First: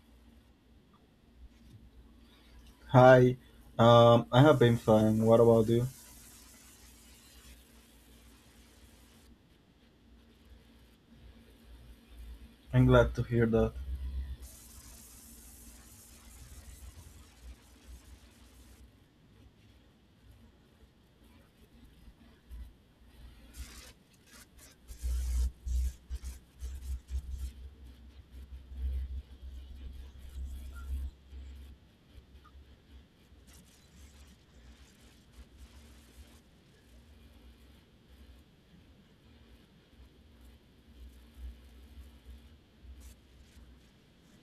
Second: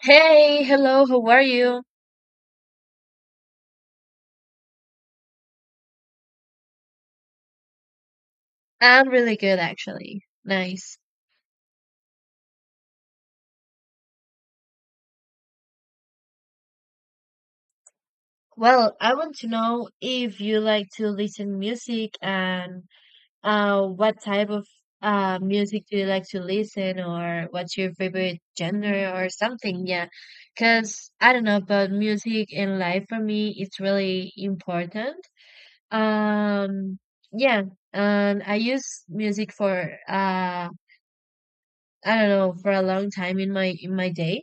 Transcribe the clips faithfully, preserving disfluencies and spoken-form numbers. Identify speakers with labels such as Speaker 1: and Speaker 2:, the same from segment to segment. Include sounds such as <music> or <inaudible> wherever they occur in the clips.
Speaker 1: Hey, hello, how are you?
Speaker 2: Hi, um, I have been fine. What about you?
Speaker 1: I'm really good actually. Nice.
Speaker 2: I'm glad to hear that.
Speaker 1: Well, I want to know if you like to listen music and uh what type of uh music do you like to listen or what's your favorite genre or something, yeah. 'Cause I don't know, but music in life for me it's really important. Um yeah, and I use music for uh I don't know, for a long time in my in my day.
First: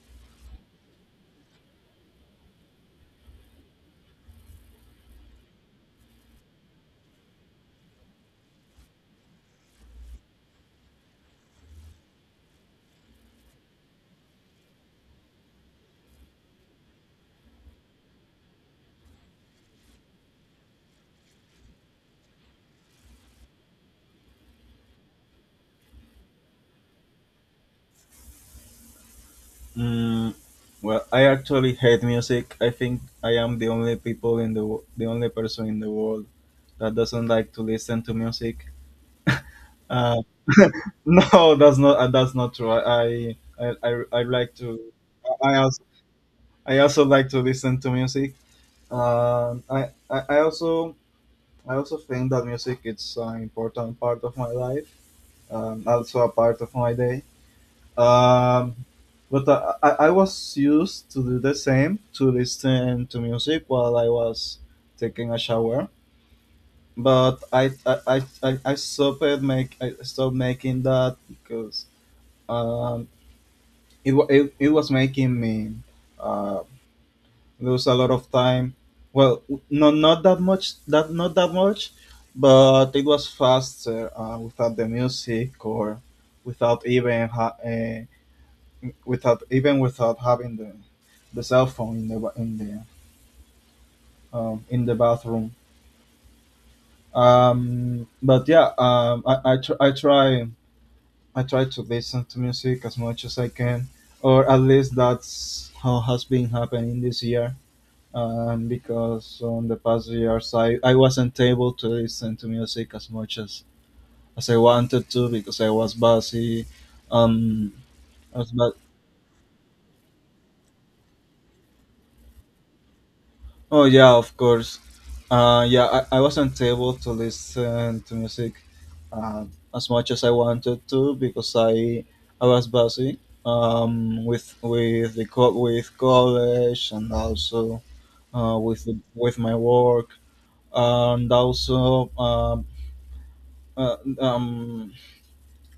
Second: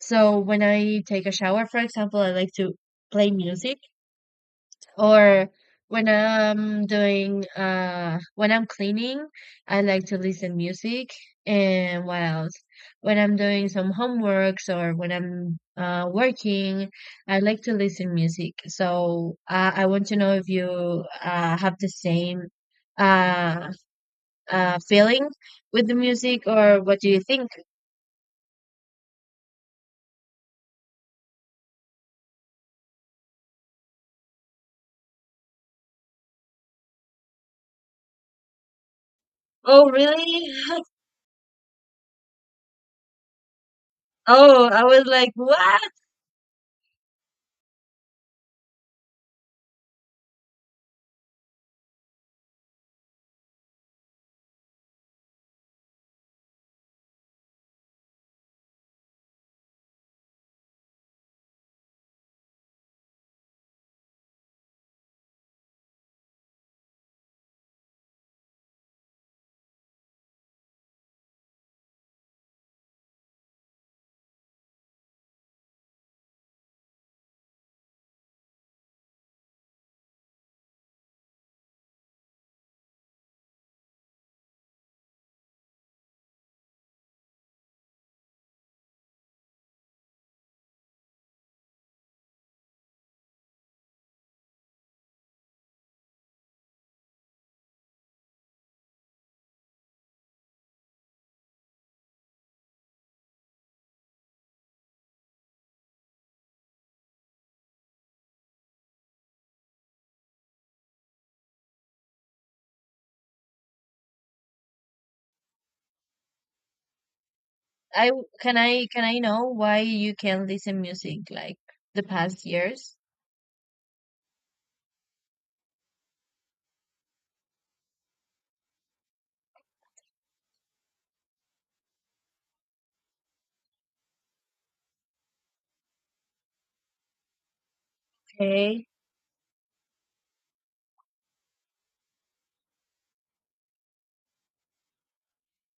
Speaker 1: So when I take a shower, for example, I like to play music or when I'm doing uh when I'm cleaning, I like to listen music. And what else? When I'm doing some homeworks or when I'm uh working, I like to listen music. So uh, I want to know if you uh have the same uh uh feeling with the music or what do you think?
Speaker 2: Mm, well, I actually hate music. I think I am the only people in the wo- the only person in the world that doesn't like to listen to music.
Speaker 1: Oh,
Speaker 2: Uh,
Speaker 1: really?
Speaker 2: <laughs>
Speaker 1: <laughs>
Speaker 2: no, that's not uh, that's not true. I I, I, I like
Speaker 1: Oh,
Speaker 2: to.
Speaker 1: I was like,
Speaker 2: I also
Speaker 1: what?
Speaker 2: I also like to listen to music. Um, I, I I also I also think that music is an important part of my life. Um, also a part of my day. Um, but I, I I was used to do the same to listen to music while I was taking a shower. But I I, I, I I stopped make I stopped making that because um, it, wa- it it was making me uh, lose a lot of time. Well, no, not that much. That not that much, but it was faster uh, without the music or without even ha- uh, without even without having the the cell phone in the in the um, in the bathroom. Um, but yeah, um, I I, tr- I try I try to listen to music as much as I can, or at least that's how has been happening this year. Um, because on the past years I, I wasn't able to listen to music as much as, as I wanted to because I was busy. Um,
Speaker 1: I w-
Speaker 2: I was,
Speaker 1: can
Speaker 2: bu-
Speaker 1: I can I know why you can listen music like the past years?
Speaker 2: Oh yeah, of course. Uh, yeah, I, I wasn't able to listen to music uh, as much as I wanted to because I I was busy um, with with the co- with college and also uh, with
Speaker 1: Okay.
Speaker 2: the, with my work and also um, uh, um,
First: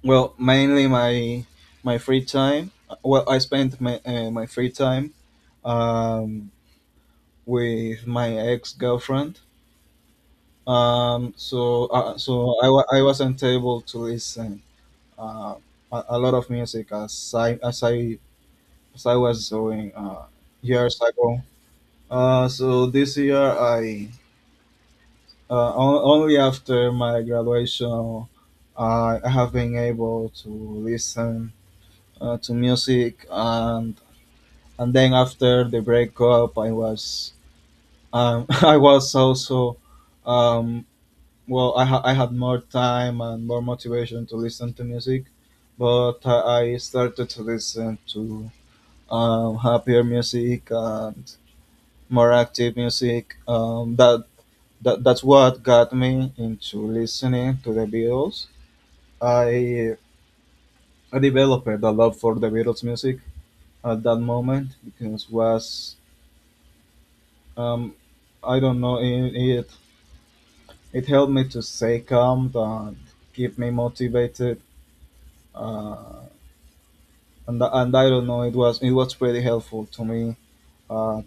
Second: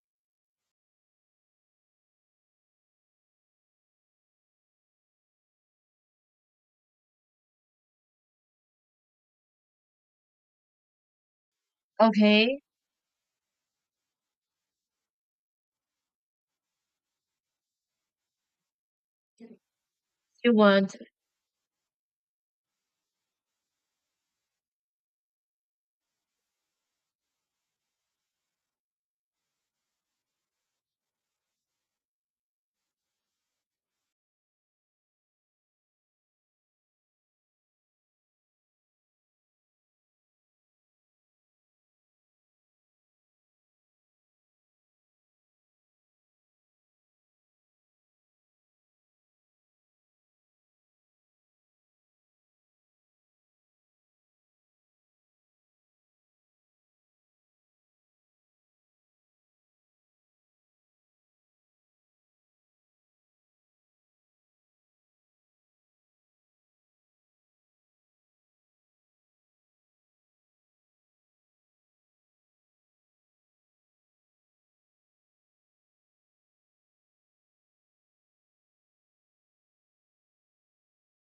Speaker 2: well mainly my my free time. Well, I spent my uh, my free time um, with my ex girlfriend. Um, so uh, so
Speaker 1: Okay,
Speaker 2: I, wa- I wasn't able to listen uh, a, a lot of music as I as I as I was doing uh,
Speaker 1: you want
Speaker 2: years ago. Uh, so this year I uh, on- only after my graduation I I have been able to listen uh, to music, and and then after the breakup I was um, <laughs> I was also um, well I, ha- I had more time and more motivation to listen to music, but i I started to listen to um, happier music and more active music, um, that, that that's what got me into listening to the Beatles. I i developed a love for the Beatles music at that moment because was um, I don't know, it, it it helped me to stay calm and keep me motivated, uh, and and I don't know. It was it was pretty helpful to me. Uh,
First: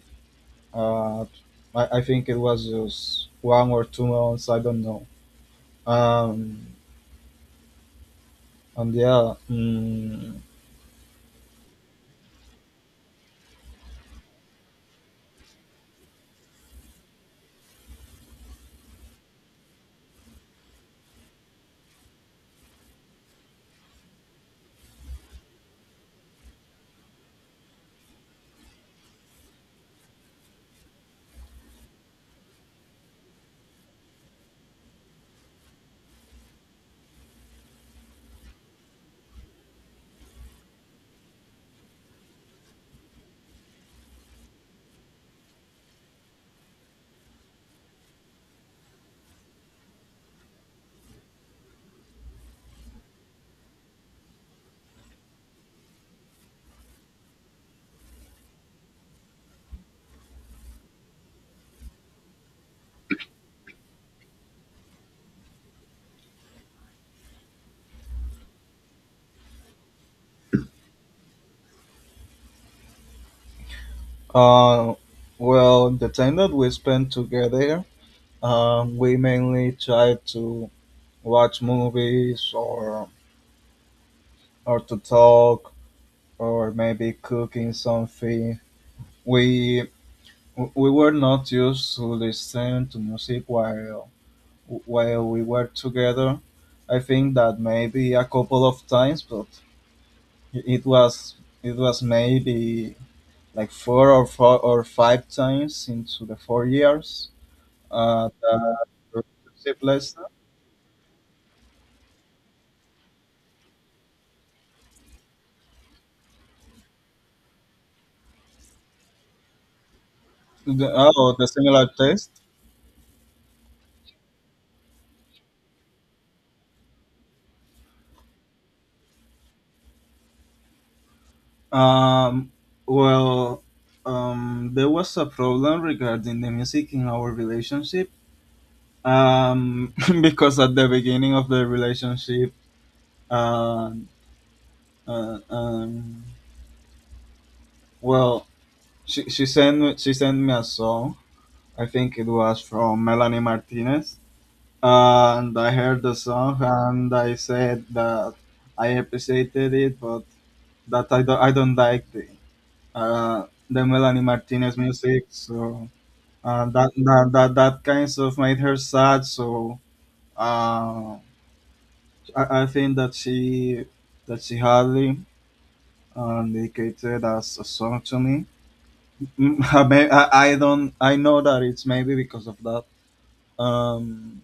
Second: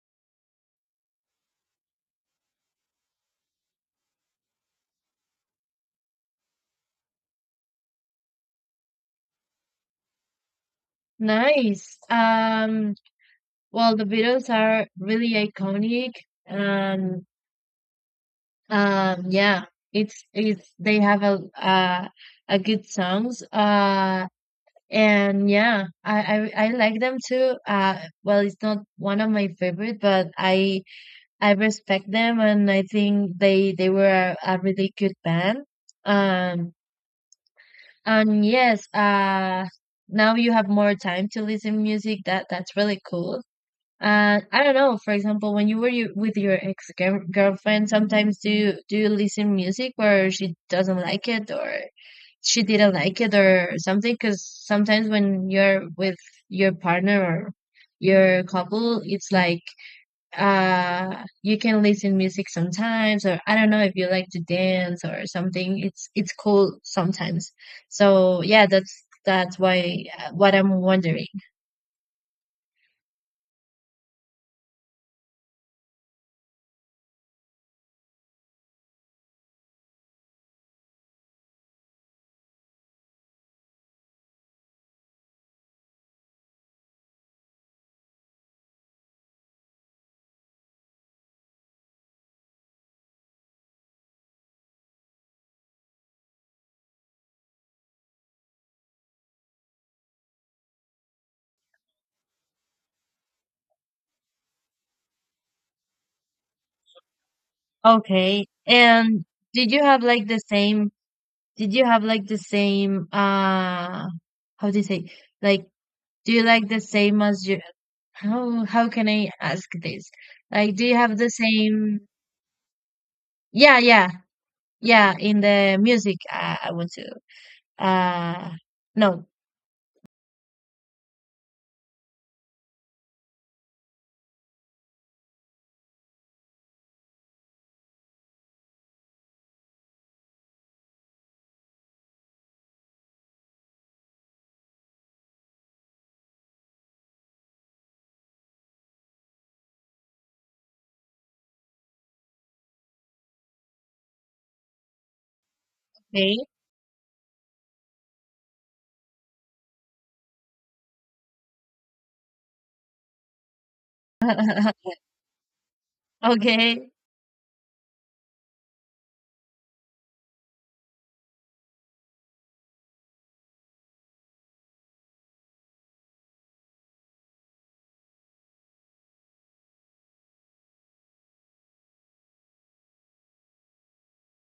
Speaker 2: uh, I, I think it was just one or two months. I don't know. Um, and yeah. Mm,
Speaker 1: nice. Um, well, the Beatles are really iconic, and um, yeah, it's it's they have a uh, a good songs. Uh, and yeah, I I, I like them too. Uh, well, it's not one of my favorite, but I I respect them, and I think they they were a really good band. Um, and yes, uh, now you have more time to listen music. That that's really cool. Uh, I don't know. For example, when you were you, with your ex girlfriend, sometimes do you, do you listen music where she doesn't like it or she didn't like it or something? Because sometimes when you're with your partner or your couple, it's like uh you can listen music sometimes, or I don't know if you like to dance or something. it's it's cool sometimes, so yeah, that's that's why uh, what I'm wondering.
Speaker 2: uh, well, the time that we spent together, um, we mainly tried to watch movies or or to talk or maybe cooking something. We we were not used to listen to music while while we were together. I think that maybe a couple of times, but it was it was maybe like four or four or five times into the four years. Uh,
Speaker 1: Okay,
Speaker 2: the
Speaker 1: and did
Speaker 2: relationship
Speaker 1: you have
Speaker 2: lesson.
Speaker 1: like the same did you have like the same uh how do you say, like, do you like the same as your, how how can I ask this, like, do
Speaker 2: The,
Speaker 1: you have the
Speaker 2: oh, the similar
Speaker 1: same,
Speaker 2: test.
Speaker 1: yeah yeah yeah, in the music, uh, I want to uh no.
Speaker 2: Um, well, um, there was a problem regarding the music in our relationship. Um, <laughs> because at the beginning of the relationship, uh, uh, um, well, she, she sent me, she sent me a song. I think it was from Melanie Martinez, and I heard the
Speaker 1: Okay.
Speaker 2: song and I said that I appreciated it, but that I don't I don't like the uh, the Melanie Martinez
Speaker 1: <laughs>
Speaker 2: music. So uh,
Speaker 1: Okay.
Speaker 2: that, that that that kind of made her sad. So uh, I, I think that she that she hardly uh, dedicated as a song to me. Mm, <laughs> I, may- I I don't. I know that it's maybe because of that. Um,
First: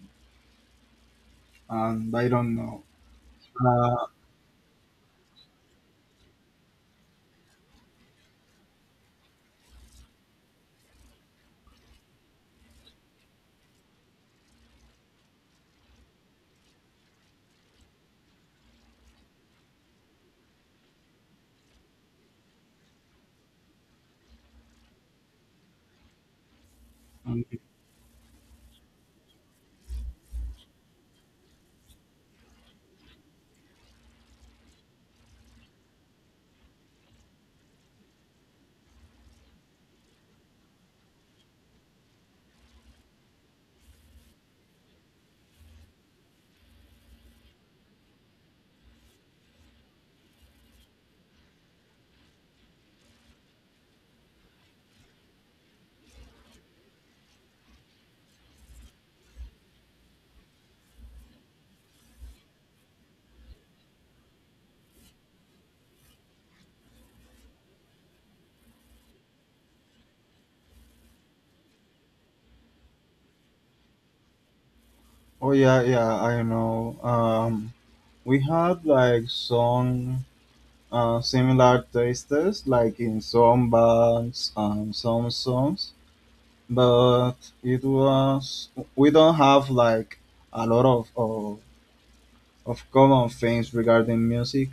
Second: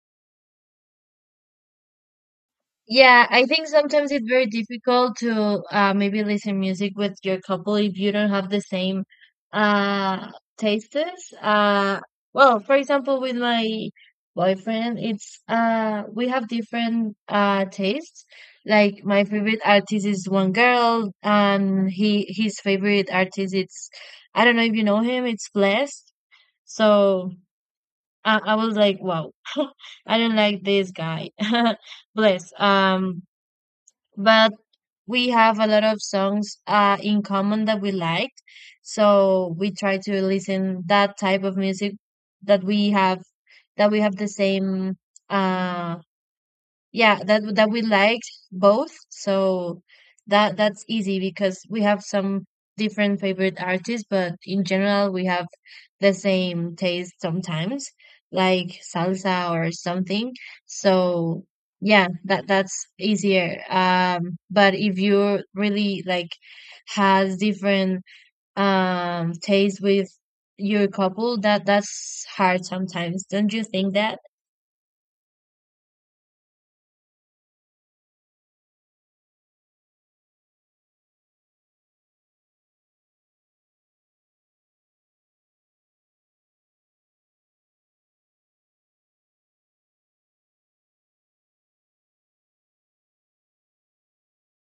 Speaker 2: and I don't know.
Speaker 1: Yeah, I think
Speaker 2: Uh,
Speaker 1: sometimes it's very difficult to uh, maybe listen music with your couple if you don't have the same uh tastes. Uh, well, for example, with my boyfriend, it's uh we have different uh tastes. Like my favorite artist is one girl, and he his favorite artist it's I don't know if you know him, it's Blessed. So.
Speaker 2: um,
Speaker 1: I, I was like, wow, <laughs> I don't like this guy. <laughs> Bless. Um, but we have a lot of songs uh in common that we like, so we try to listen that type of music that we have that we have the same uh yeah, that that we liked both. So that that's easy because we have some different favorite artists, but in general we have the same taste sometimes, like salsa or something. So yeah, that that's easier. Um, but if you really like has different um taste with your couple, that that's hard sometimes. Don't you think that?
Speaker 2: oh yeah, yeah. I know. Um, we had like some uh, similar tastes, like in some bands and some songs, but it was we don't have like a lot of of, of common things regarding music.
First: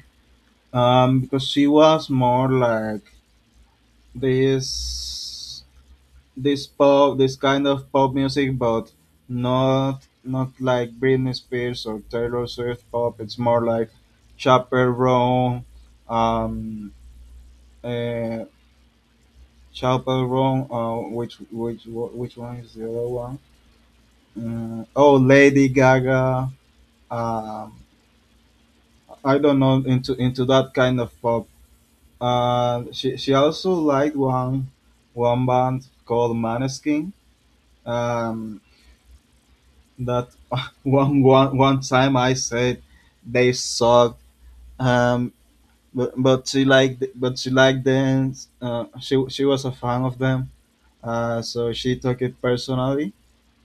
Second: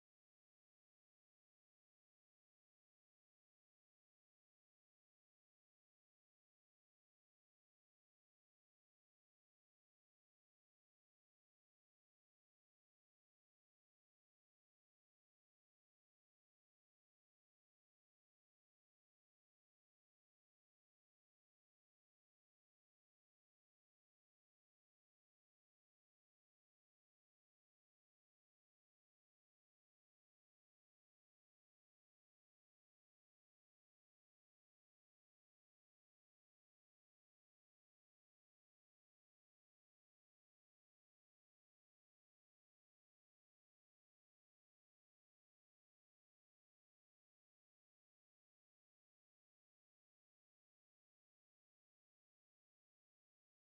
Speaker 2: Um, because she was more like this this pop this kind of pop music but not not like Britney Spears or Taylor Swift pop, it's more like Chaperone, um uh, Chaperone, uh, which which wh- which one is the other one? Uh, oh, Lady Gaga. um I don't know, into into that kind of pop. Uh she she also liked one one band called Maneskin. um that <laughs> one one one time I said they suck. Um, but but she liked but she liked dance. Uh, she she was a fan of them. Uh, so she took it personally.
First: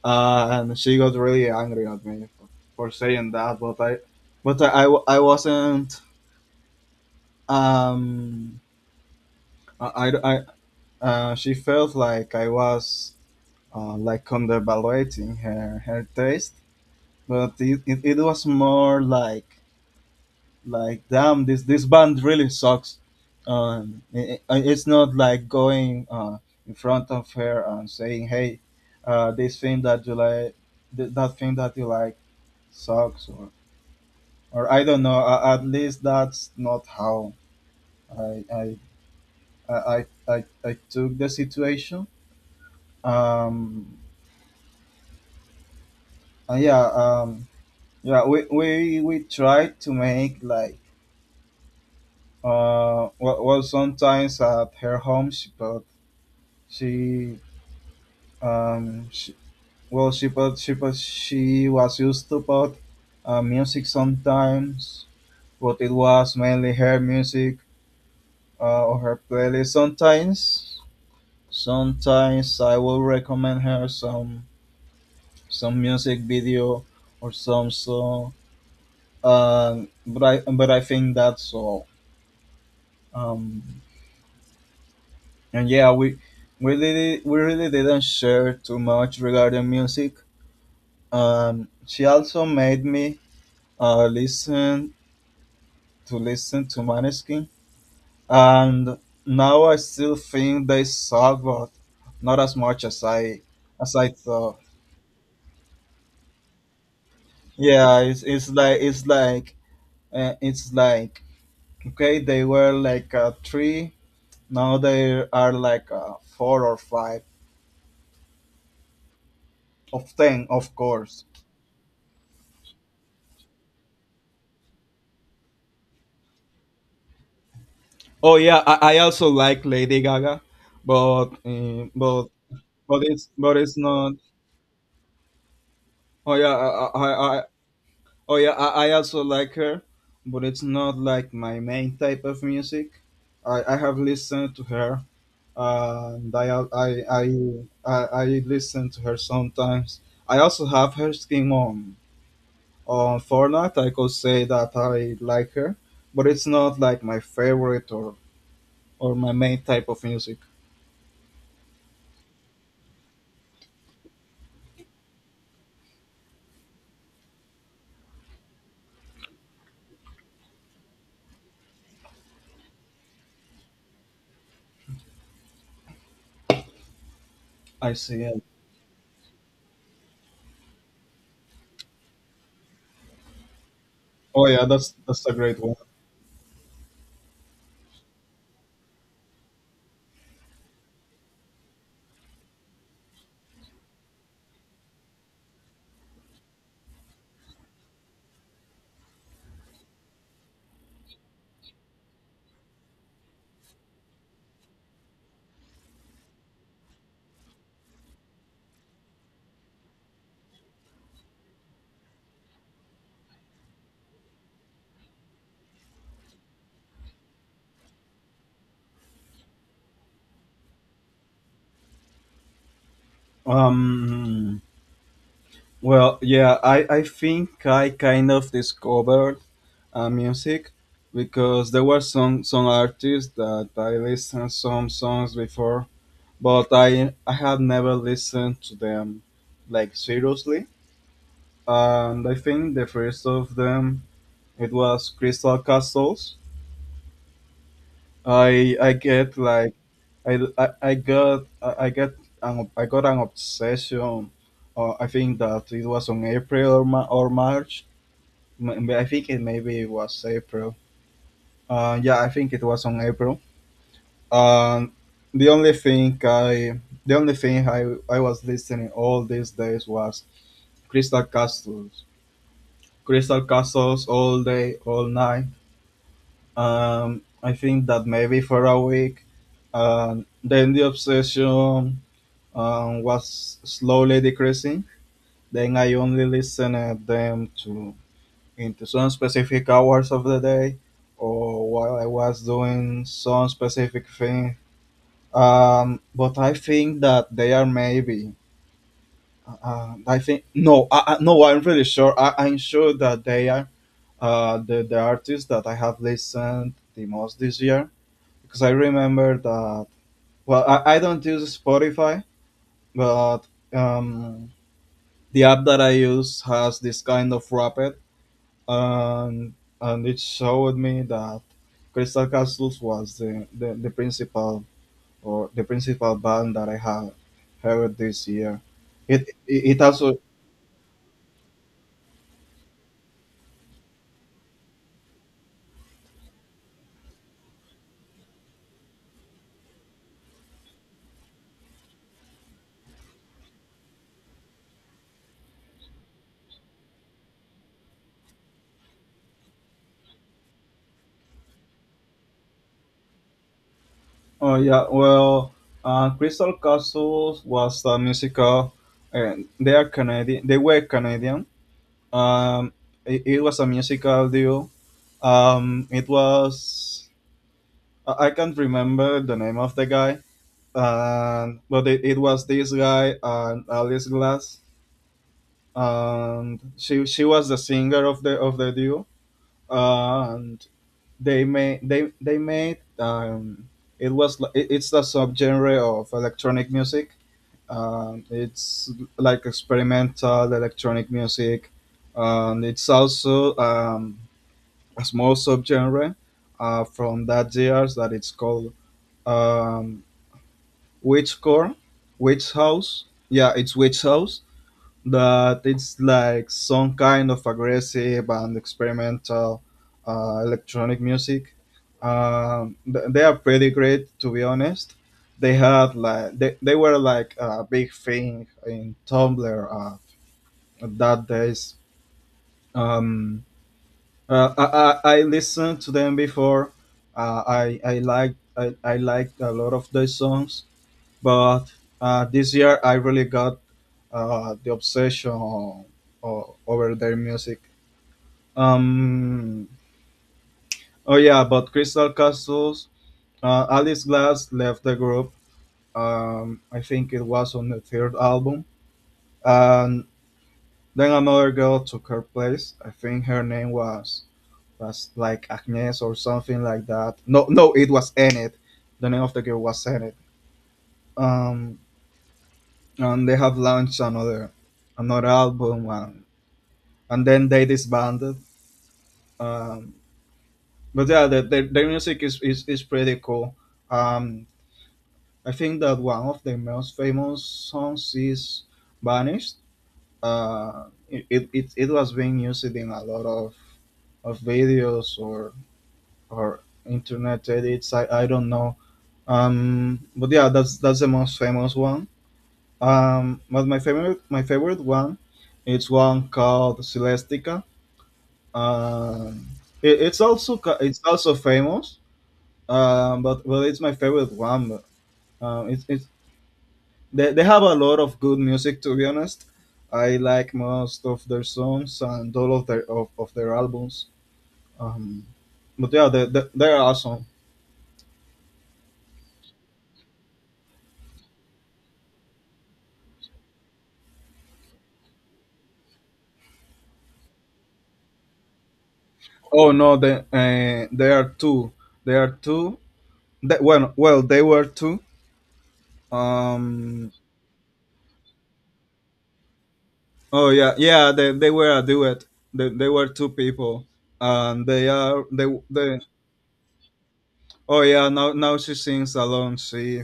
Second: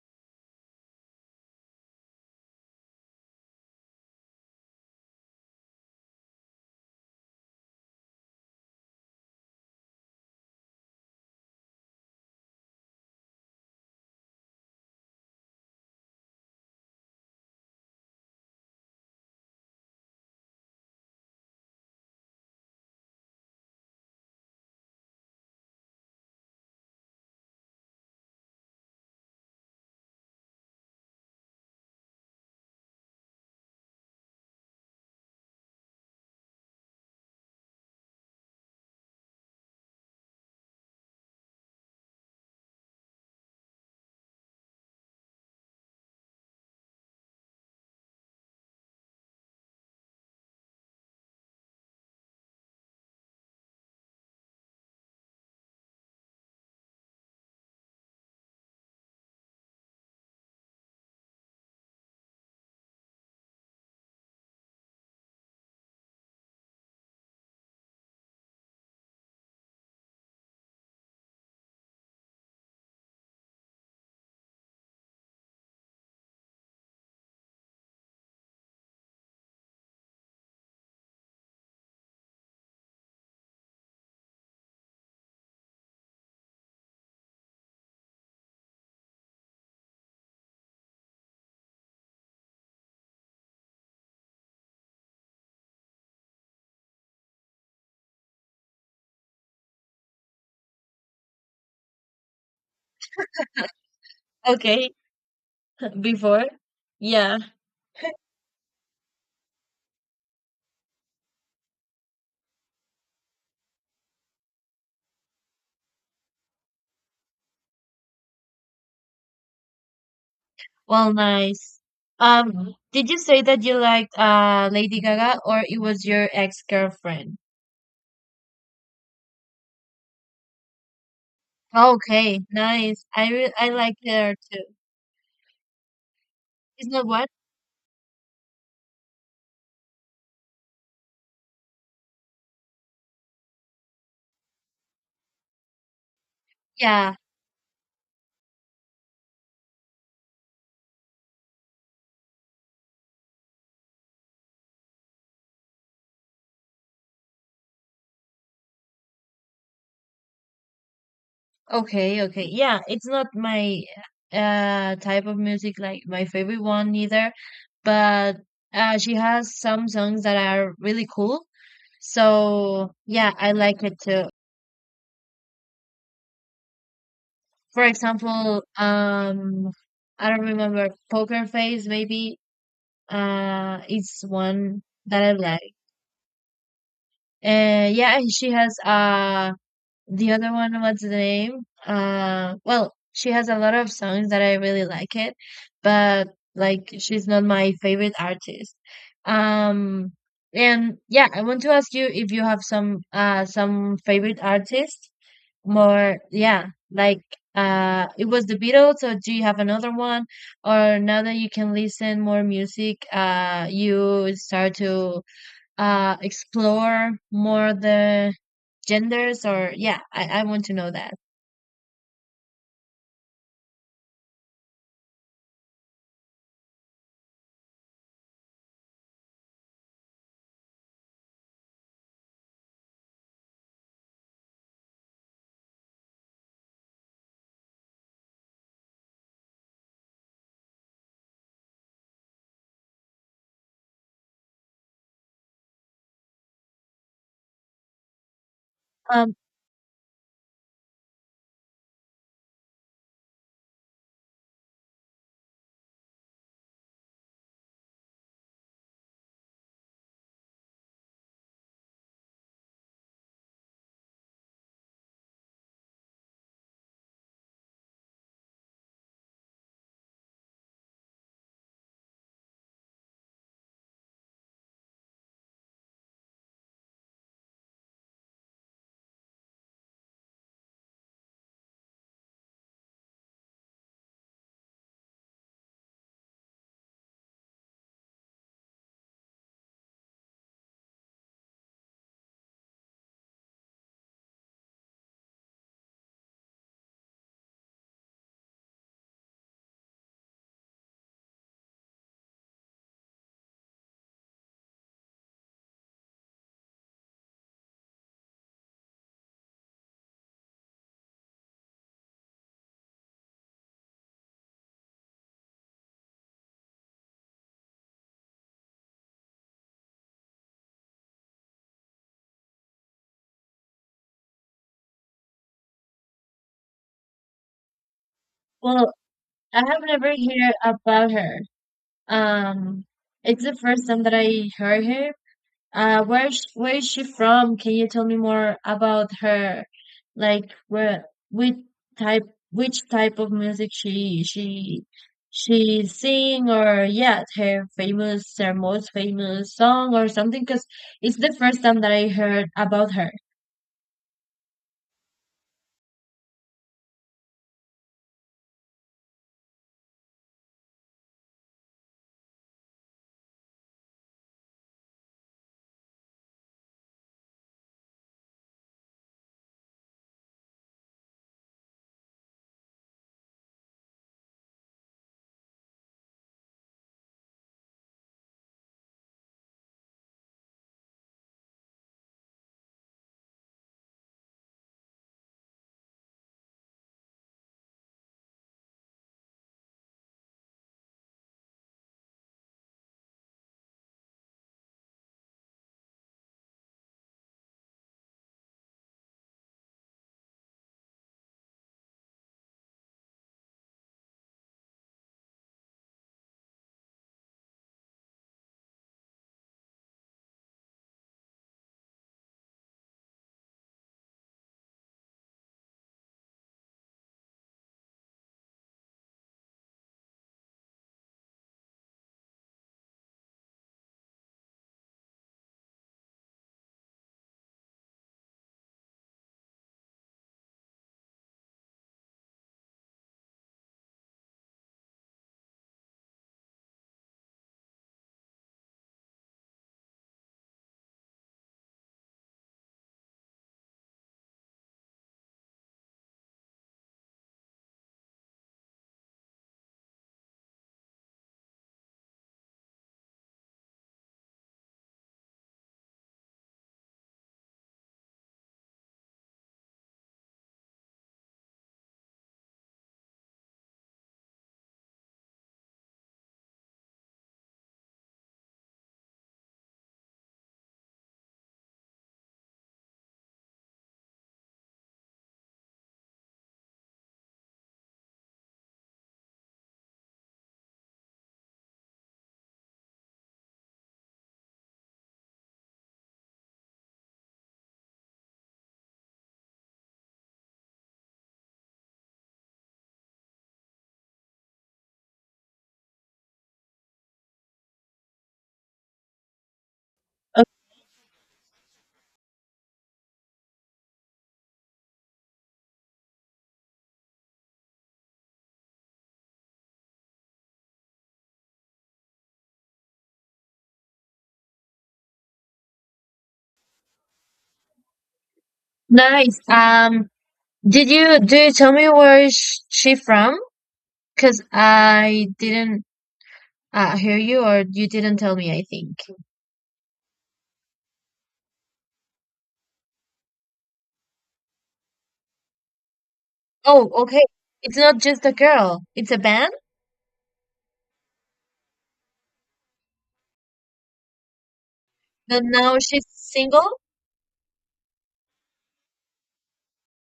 Speaker 2: Uh, and she got really angry at me for, for saying that. But I, but I, I, w- I wasn't. Um, I, I, I- uh, she felt like I was uh, like undervaluating her her taste. But it, it, it was more like like damn this this band really sucks. Um it, it- it's not like going uh in front of her and saying hey, uh this thing that you like th- that thing that you like sucks or or I don't know, uh, at least that's not how i i i i, I, I took the situation, um and yeah, um yeah, we we we tried to make like, uh well, well sometimes at her home she- but she Um, she, well, she but she but she was used to put uh, music sometimes, but it was mainly her music uh, or her playlist. Sometimes, sometimes I will recommend her some some music video or some song. Um, but I but I think that's all. Um, and yeah, we we really we really didn't share too much regarding music. Um, she also made me uh, listen to listen to Maneskin, and now I still think they suck, but not as much as I as I thought.
Speaker 1: Okay, <laughs> before. Yeah.
Speaker 2: Yeah, it's it's like it's like uh, it's like okay, they were like uh, three, now they are like uh, four or five of ten, of
Speaker 1: Well,
Speaker 2: course.
Speaker 1: nice. Um, did you say that you liked uh Lady Gaga or it was your ex-girlfriend?
Speaker 2: Oh yeah, I, I also like Lady Gaga, but um, but
Speaker 1: Okay,
Speaker 2: but
Speaker 1: nice.
Speaker 2: it's
Speaker 1: I re
Speaker 2: but
Speaker 1: I
Speaker 2: it's
Speaker 1: like
Speaker 2: not.
Speaker 1: her too.
Speaker 2: Oh yeah,
Speaker 1: It's not what?
Speaker 2: I I Oh yeah, I, I also like her, but it's not like my main type of music. I, I have listened to her, and I I
Speaker 1: Yeah.
Speaker 2: I I, I listen to her sometimes. I also have her skin on on Fortnite. I could say that I like her, but it's not like my favorite or or my main type of music.
Speaker 1: Okay, okay. Yeah, it's not my uh type of music like my favorite one either, but uh she has some songs that are really cool. So, yeah, I like it too. For
Speaker 2: I see. It.
Speaker 1: example, um, I don't remember, Poker Face maybe. Uh, it's
Speaker 2: Oh yeah,
Speaker 1: one
Speaker 2: that's
Speaker 1: that
Speaker 2: that's
Speaker 1: I
Speaker 2: a great one.
Speaker 1: like. Uh, yeah, she has uh the other one. What's the name? Uh, well, she has a lot of songs that I really like it, but like she's not my favorite artist. Um, and yeah, I want to ask you if you have some uh some favorite artists more, yeah, like uh it was the Beatles. So, do you have another one or now that you can listen more music uh you start to uh explore more the genders? Or yeah, i, I want to know that.
Speaker 2: Um, Well, yeah, I, I think I kind of discovered uh, music because there were some, some artists that I listened some songs before, but I I have never listened to them like seriously. And I think the first of them it was Crystal Castles. I I get
Speaker 1: Um,
Speaker 2: like I, I, I got I I get an, I got an obsession. Uh, I think that it was on April, or Ma- or March. M- I think it maybe it was April. Uh, yeah, I think it was on April. Um, the only thing I, the only thing I, I was listening all these days was Crystal Castles, Crystal Castles all day, all night. Um, I think that maybe for a week. Um, then the obsession um, was slowly decreasing. Then I only listened them to into some specific hours of the day or while I was doing some specific thing. Um, but I think that they are maybe. Uh, I think no, I, I- No. I'm really sure. I, I'm sure that they are uh, the the artists that I have listened the most this year because I remember that. Well, I, I don't use Spotify, but um, the app that I use has this kind of rapid, and and it showed me that Crystal Castles was the, the, the principal or the principal band that I have heard this year.
Speaker 1: well,
Speaker 2: It
Speaker 1: I
Speaker 2: it, it
Speaker 1: have never
Speaker 2: also
Speaker 1: heard about her. Um, it's the first time that I heard her. Uh, where's where is she from? Can you tell me more about her? Like where, which type which type of music she she she sing? Or yeah, her famous, her most famous song or something? Because it's the first time that I heard about her.
Speaker 2: oh yeah well uh, Crystal Castles was a musical, and they are Canadian, they were Canadian. um it, it was a musical duo. Um it was I I can't remember the name of the guy, and but it, it was this guy and Alice Glass, and she she was the singer of the of the duo, and they made they they made um, it was li- it, it's the subgenre of electronic music. Um, it's like experimental electronic music, and it's also um, a small subgenre uh, from that years that it's called um, Witch Core, Witch House. Yeah, it's Witch House. That it's like some kind of aggressive and experimental uh, electronic music. Um, th- they are pretty great, to be honest. They had like they, they were like a big thing in Tumblr, uh, that days. Um, uh, I, I I listened to them before. Uh, I I like I, I liked a lot of their songs but uh, this year, I really got uh, the obsession o- over their music. Um, oh yeah, but Crystal Castles, uh, Alice Glass left the group. Um, I think it was on the third album, and then another girl took her place. I think her name was was like Agnes or something like that. No, no, it was Enid. The name of the girl was Enid. Um, and they have launched another another album. and. And then they disbanded. Um, but yeah, the, the, their music is, is, is pretty cool. Um, I think that one of their most famous songs is "Vanished." Uh, it, it, it it was being used in a lot of of videos or or internet edits. I, I don't know. Um, but yeah, that's that's the most famous one. Um, but my favorite my favorite one, it's one called Celestica. Um, it, it's
Speaker 1: Oh,
Speaker 2: also ca- it's also famous, um, but well, it's my favorite one. Um, it's it's they, they have a lot of good music. To be honest, I like most of their songs and all of their of, of their albums. Um, but yeah, they, they, they are awesome.
Speaker 1: nice. Um, did you do you tell me where is sh- she from? Because I didn't uh, hear you, or you didn't tell me, I think.
Speaker 2: Oh no, they uh, they are two. They are two. They, well, well, they were two.
Speaker 1: Oh,
Speaker 2: Um.
Speaker 1: okay. It's not just a girl. It's a band.
Speaker 2: Oh yeah, yeah. They, they were a duet. They, they were two people, and they are
Speaker 1: But
Speaker 2: they
Speaker 1: now
Speaker 2: they
Speaker 1: she's single?
Speaker 2: oh yeah, now now she sings alone. She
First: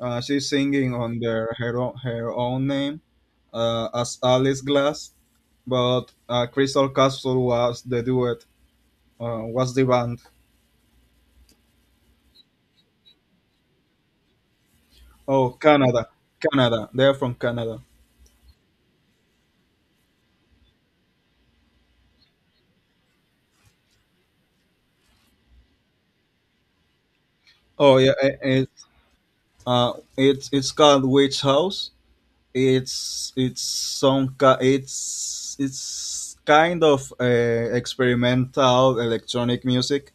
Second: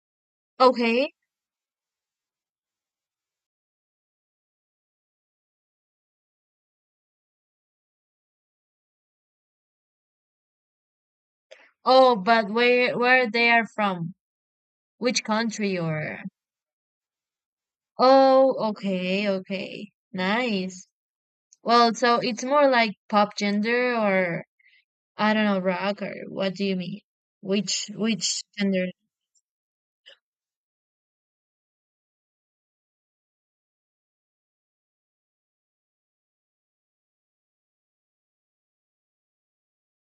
Speaker 2: uh, She's singing
Speaker 1: Okay.
Speaker 2: on their her own, her own name, uh, as Alice Glass, but uh, Crystal Castle was the duet. Uh, was the band?
Speaker 1: Oh, but where where they are from? Which
Speaker 2: Oh,
Speaker 1: country
Speaker 2: Canada,
Speaker 1: or?
Speaker 2: Canada. They're from Canada.
Speaker 1: Oh, okay, okay. Nice. Well, so it's more like pop gender or I don't know, rock? Or what do you mean? Which
Speaker 2: Oh yeah, it,
Speaker 1: which
Speaker 2: it
Speaker 1: gender?
Speaker 2: uh it's it's called Witch House. It's it's some ki- it's it's kind of uh, experimental electronic music.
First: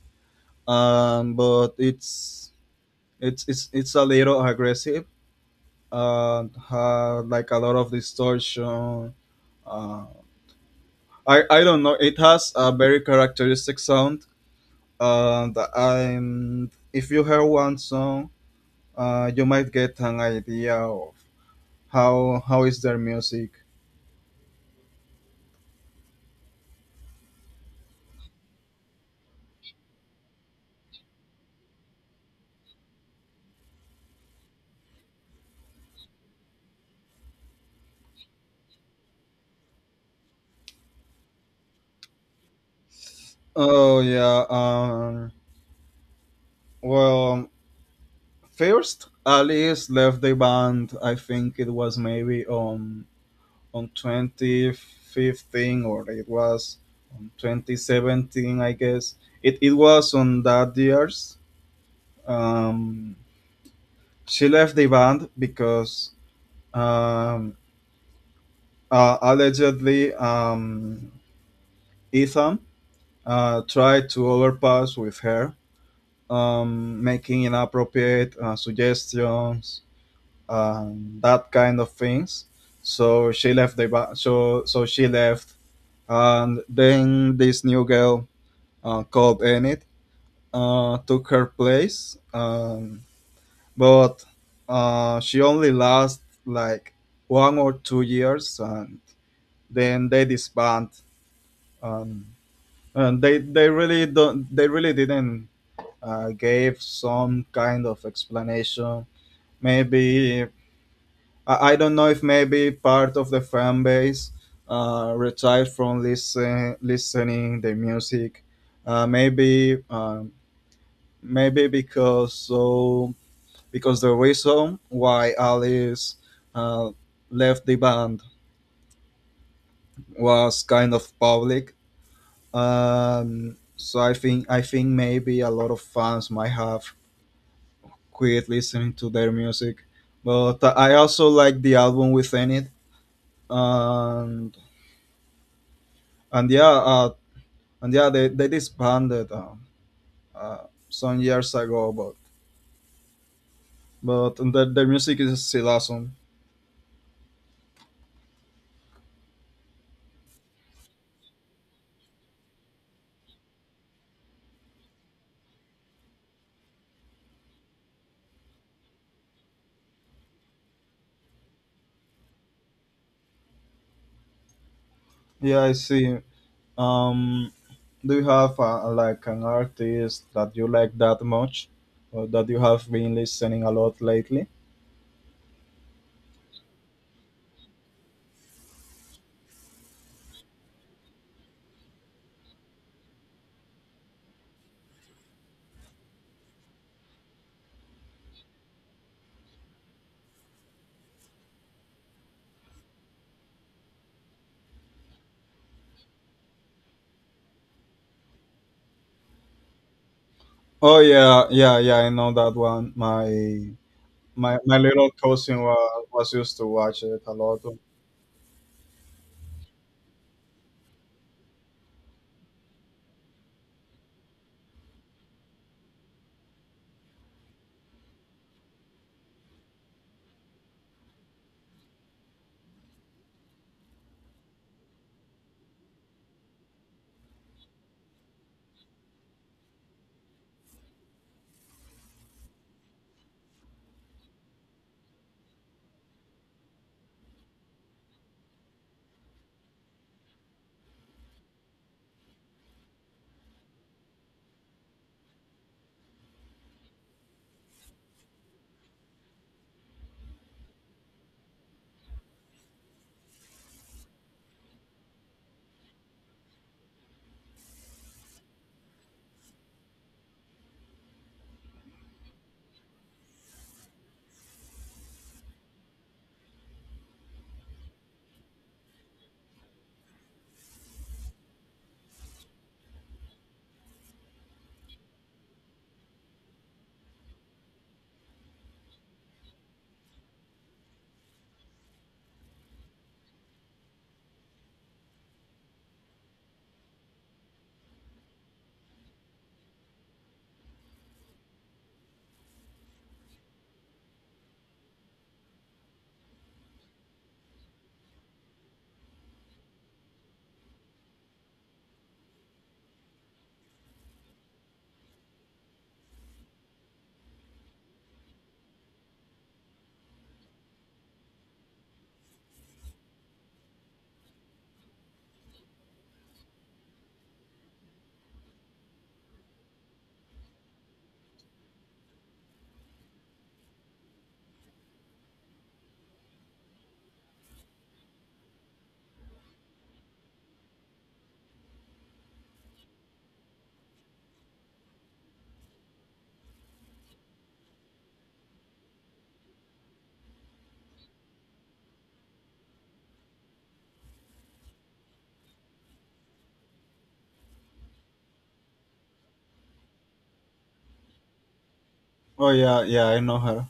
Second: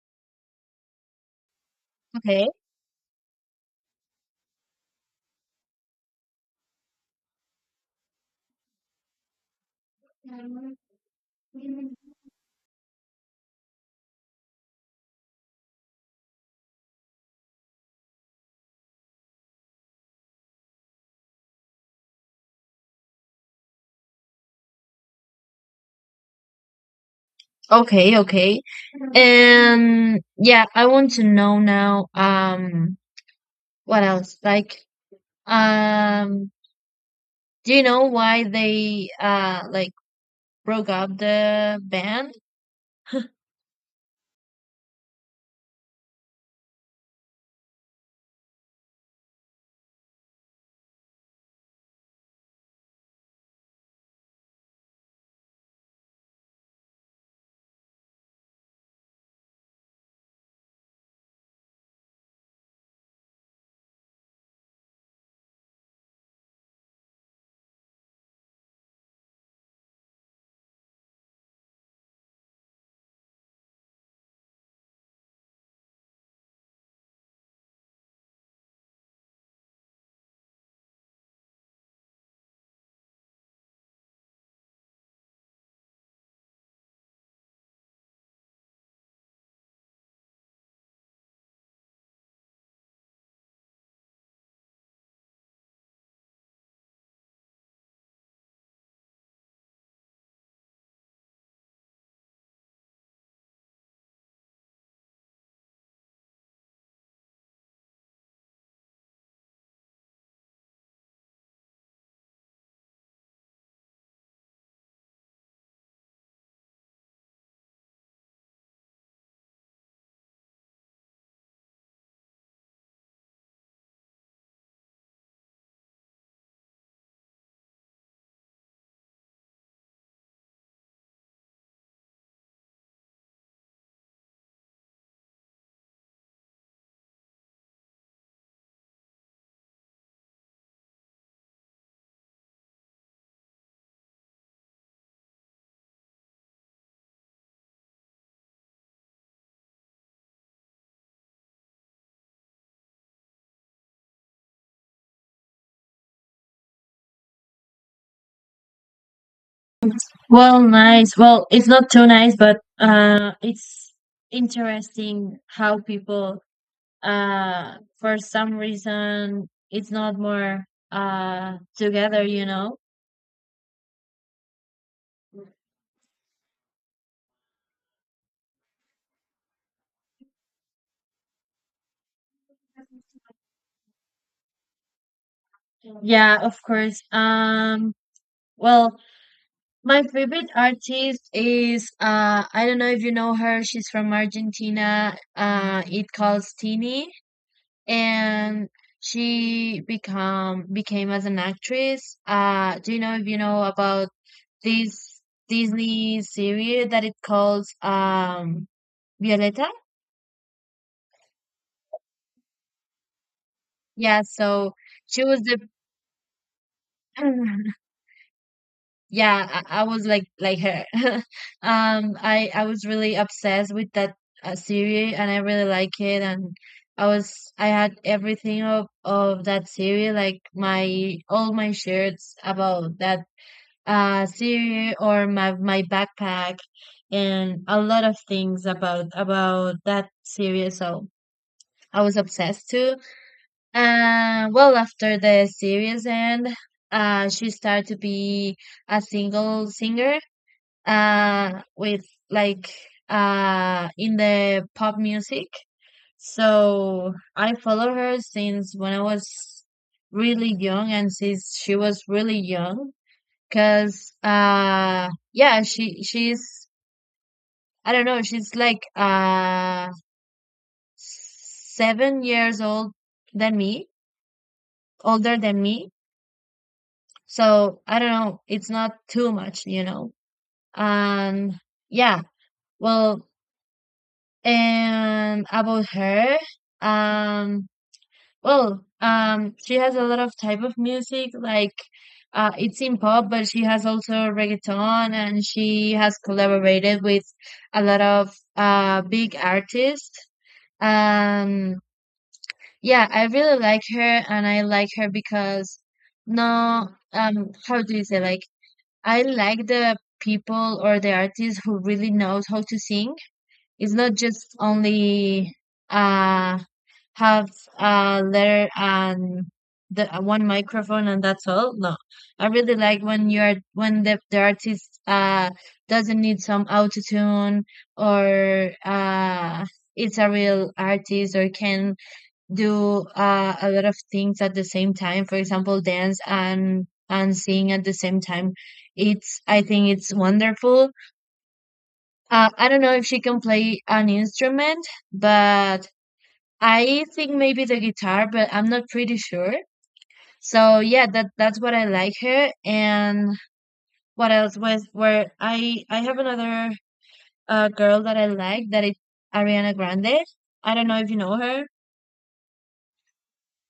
Speaker 2: Um, but
Speaker 1: Okay.
Speaker 2: it's it's it's it's a little aggressive, uh had like a lot of distortion. Uh i i don't know, it has a very characteristic sound, and I'm if you hear one song, uh you might get an idea of how how is their music.
Speaker 1: Okay, okay. And yeah, I want to know now, um, what else? Like, um, do you know why they uh like broke up the band?
Speaker 2: oh yeah um well, first Alice left the band. I think it was maybe on on twenty fifteen or it was on twenty seventeen, I guess. It, it was on that years. um, she left the band because, um, uh, allegedly, um, Ethan uh, tried to overpass with her, um, making inappropriate uh, suggestions, um, that kind of things. So she left the ba- so so she left, and then this new girl uh, called Enid uh, took her place. Um, but uh, she only lasted like one or two years, and then they disband. Um, and they they really don't they really didn't uh, gave some kind of explanation. Maybe I, I don't know if maybe part of the fan base uh, retired from listen, listening the music. Uh, maybe uh, Maybe because, so, because the reason why Alice uh, left the band was kind of public. Um, so I think I think maybe a lot of fans might have quit listening to their music, but I also like the album within it, and and yeah, uh, and yeah, they, they disbanded uh, uh, some years ago, but but their, their music is still awesome.
Speaker 1: Well, nice. Well, it's not too nice, but uh, it's interesting how people, uh, for some reason, it's not more uh together. You know?
Speaker 2: Yeah, I see. Um, do you have uh, like an artist that you like that much, or that you have been listening a lot lately?
Speaker 1: Yeah, of course. Um. Well, my favorite artist is uh I don't know if you know her. She's from Argentina. Uh, it calls Tini. And she become became as an actress. Uh, do you know, if you know about this Disney series that it calls um Violeta?
Speaker 2: Oh yeah, yeah, yeah. I know that one. My
Speaker 1: Yeah,
Speaker 2: my
Speaker 1: so
Speaker 2: my little
Speaker 1: she was the
Speaker 2: cousin was was used to watch it a lot.
Speaker 1: <laughs> yeah, I, I was like like her. <laughs> Um, I I was really obsessed with that uh, series, and I really like it, and I was I had everything of of that series, like my all my shirts about that uh cereal or my my backpack and a lot of things about about that series. So I was obsessed too. Uh, well after the series end, uh she started to be a single singer uh with like uh in the pop music. So I follow her since when I was really young and since she was really young. 'Cause uh yeah, she she's I don't know, she's like uh seven years old than me, older than me. So I don't know, it's not too much, you know. Um yeah, well, and about her, um, well, um, she has a lot of type of music, like uh, it's in pop, but she has also reggaeton, and she has collaborated with a lot of uh, big artists. Um, yeah, I really like her, and I like her because no, um, how do you say? Like, I like the people or the artists who really knows how to sing. It's not just only uh have a letter and the uh, one microphone and that's all. No, I really like when you're when the the artist uh doesn't need some auto tune or uh it's a real artist or can do uh, a lot of things at the same time. For example, dance and and sing at the same time. It's I think it's wonderful. Uh, I don't know if she can play an instrument, but I think maybe the guitar, but I'm not pretty sure. So yeah, that that's what I like her. And what else was where I I have another uh girl that I like that is Ariana Grande. I don't know if you know her.
Speaker 2: Oh yeah, yeah. I know her.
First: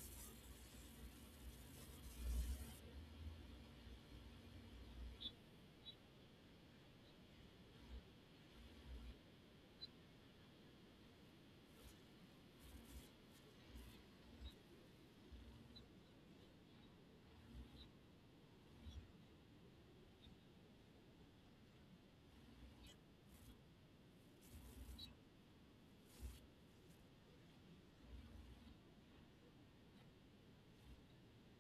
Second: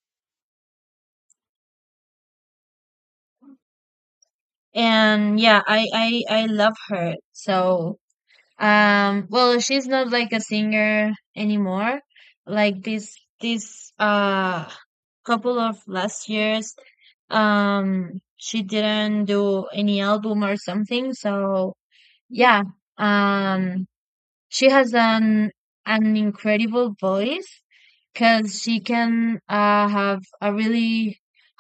Speaker 1: And yeah, I I I love her. So, um, well, she's not like a singer anymore. Like this, this uh couple of last years, um, she didn't do any album or something. So yeah, um, she has an an incredible voice because she can uh have a really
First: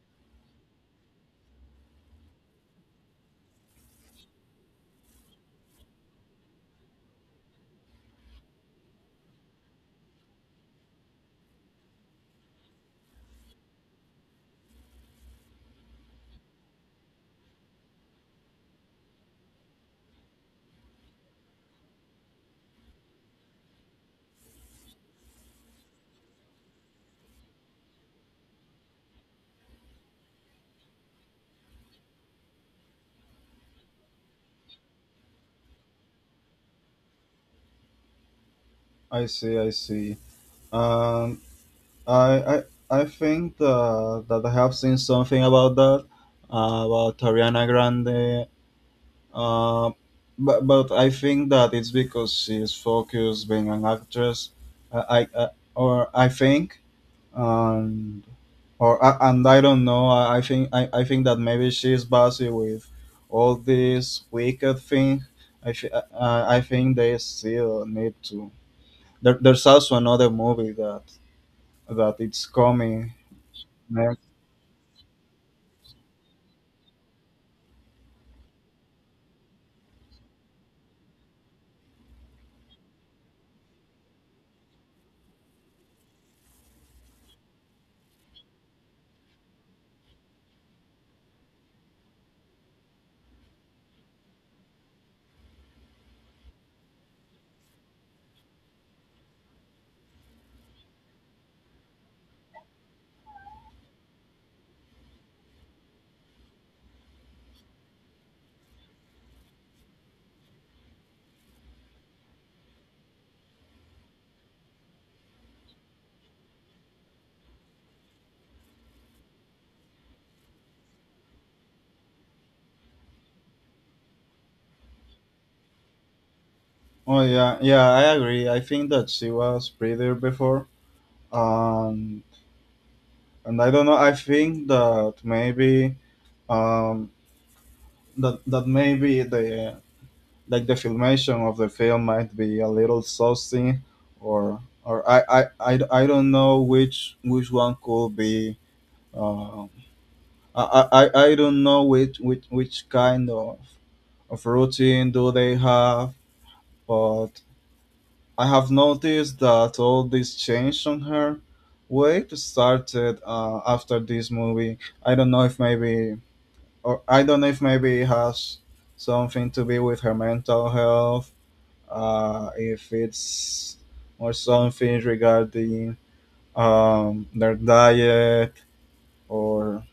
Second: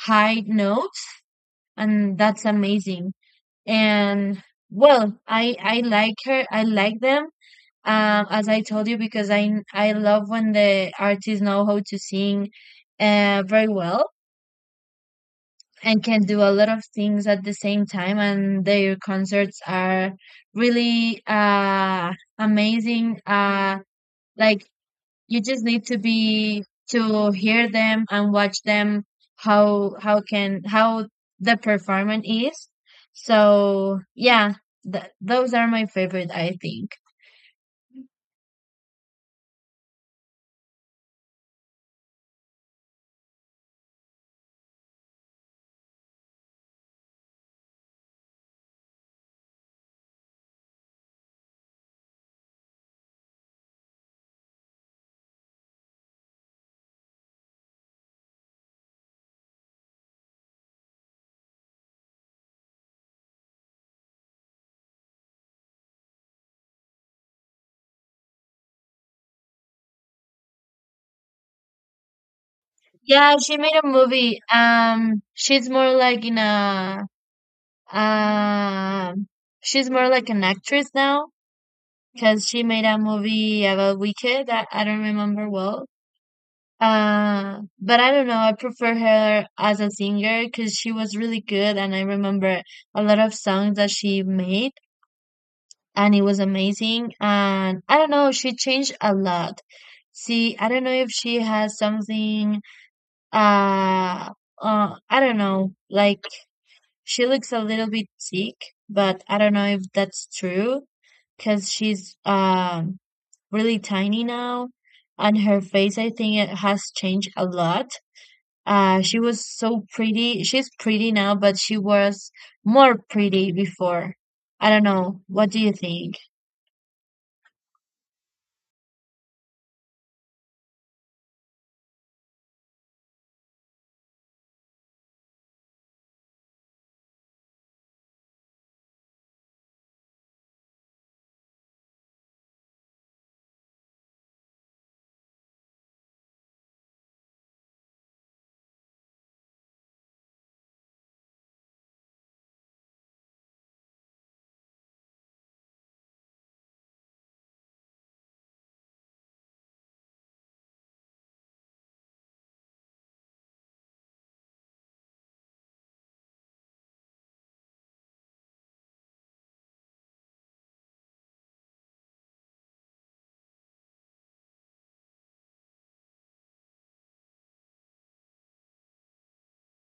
Speaker 1: high note, and that's amazing. And well, I I like her. I like them um as I told you because i I love when the artists know how to sing uh very well and can do a lot of things at the same time, and their concerts are really uh amazing. Uh like, you just need to be to hear them and watch them how how can how the performance is. So yeah, th- those are my favorite, I think.
Speaker 2: I see. I see. Um, I I I think uh, that I have seen something about that, uh, about Ariana Grande. Uh, but, but I think that it's because she's focused being an actress. I, I uh, or I think and or I- and I don't know. I, I think I, I think that maybe she's busy with all this Wicked thing. I th- uh, uh, I think they still need to. There, there's also another movie that that it's coming
Speaker 1: Yeah, she made a
Speaker 2: next.
Speaker 1: movie. Um, she's more like in a um, she's more like an actress now because she made a movie about Wicked that I don't remember well. Uh, but I don't know. I prefer her as a singer because she was really good, and I remember a lot of songs that she made, and it was amazing. And I don't know, she changed a lot. See, I don't know if she has something uh, uh I don't know. Like she looks a little bit sick, but I don't know if that's true because she's um really tiny now, and her face I think it has changed a lot. Uh, she was so pretty. She's pretty now, but she was more pretty before. I don't know. What do you think?
Speaker 2: Oh yeah, yeah, I agree. I think that she was prettier before. Um, and I don't know. I think that maybe, um, that that maybe the like the filmation of the film might be a little saucy, or or I I, I, I don't know which which one could be. Um, I, I I I don't know which which which kind of of routine do they have, but I have noticed that all this change on her weight started uh, after this movie. I don't know if maybe, or I don't know if maybe it has something to be with her mental health, uh, if it's or something regarding um, their diet or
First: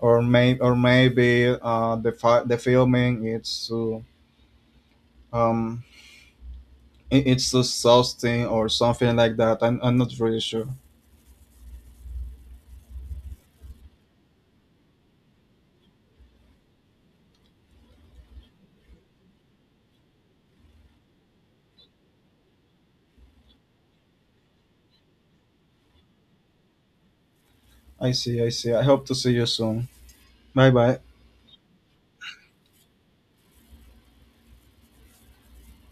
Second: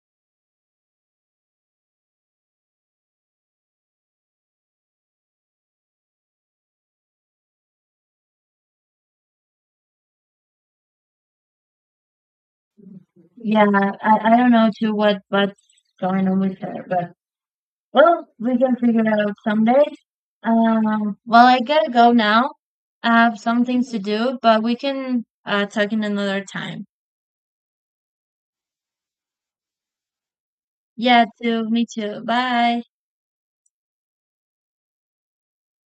Speaker 2: or may or maybe uh, the fi- the filming it's to, um it- it's to sustain or something like that. I'm I'm not really sure.
Speaker 1: Yeah, I, I don't know too what what's going on with her, but well, we can figure it out someday. Um, well, I gotta go now. I have some things to do, but we can uh, talk in another time.
Speaker 2: I see, I see. I hope to see you soon. Bye bye.
Speaker 1: Yeah, too. Me too. Bye.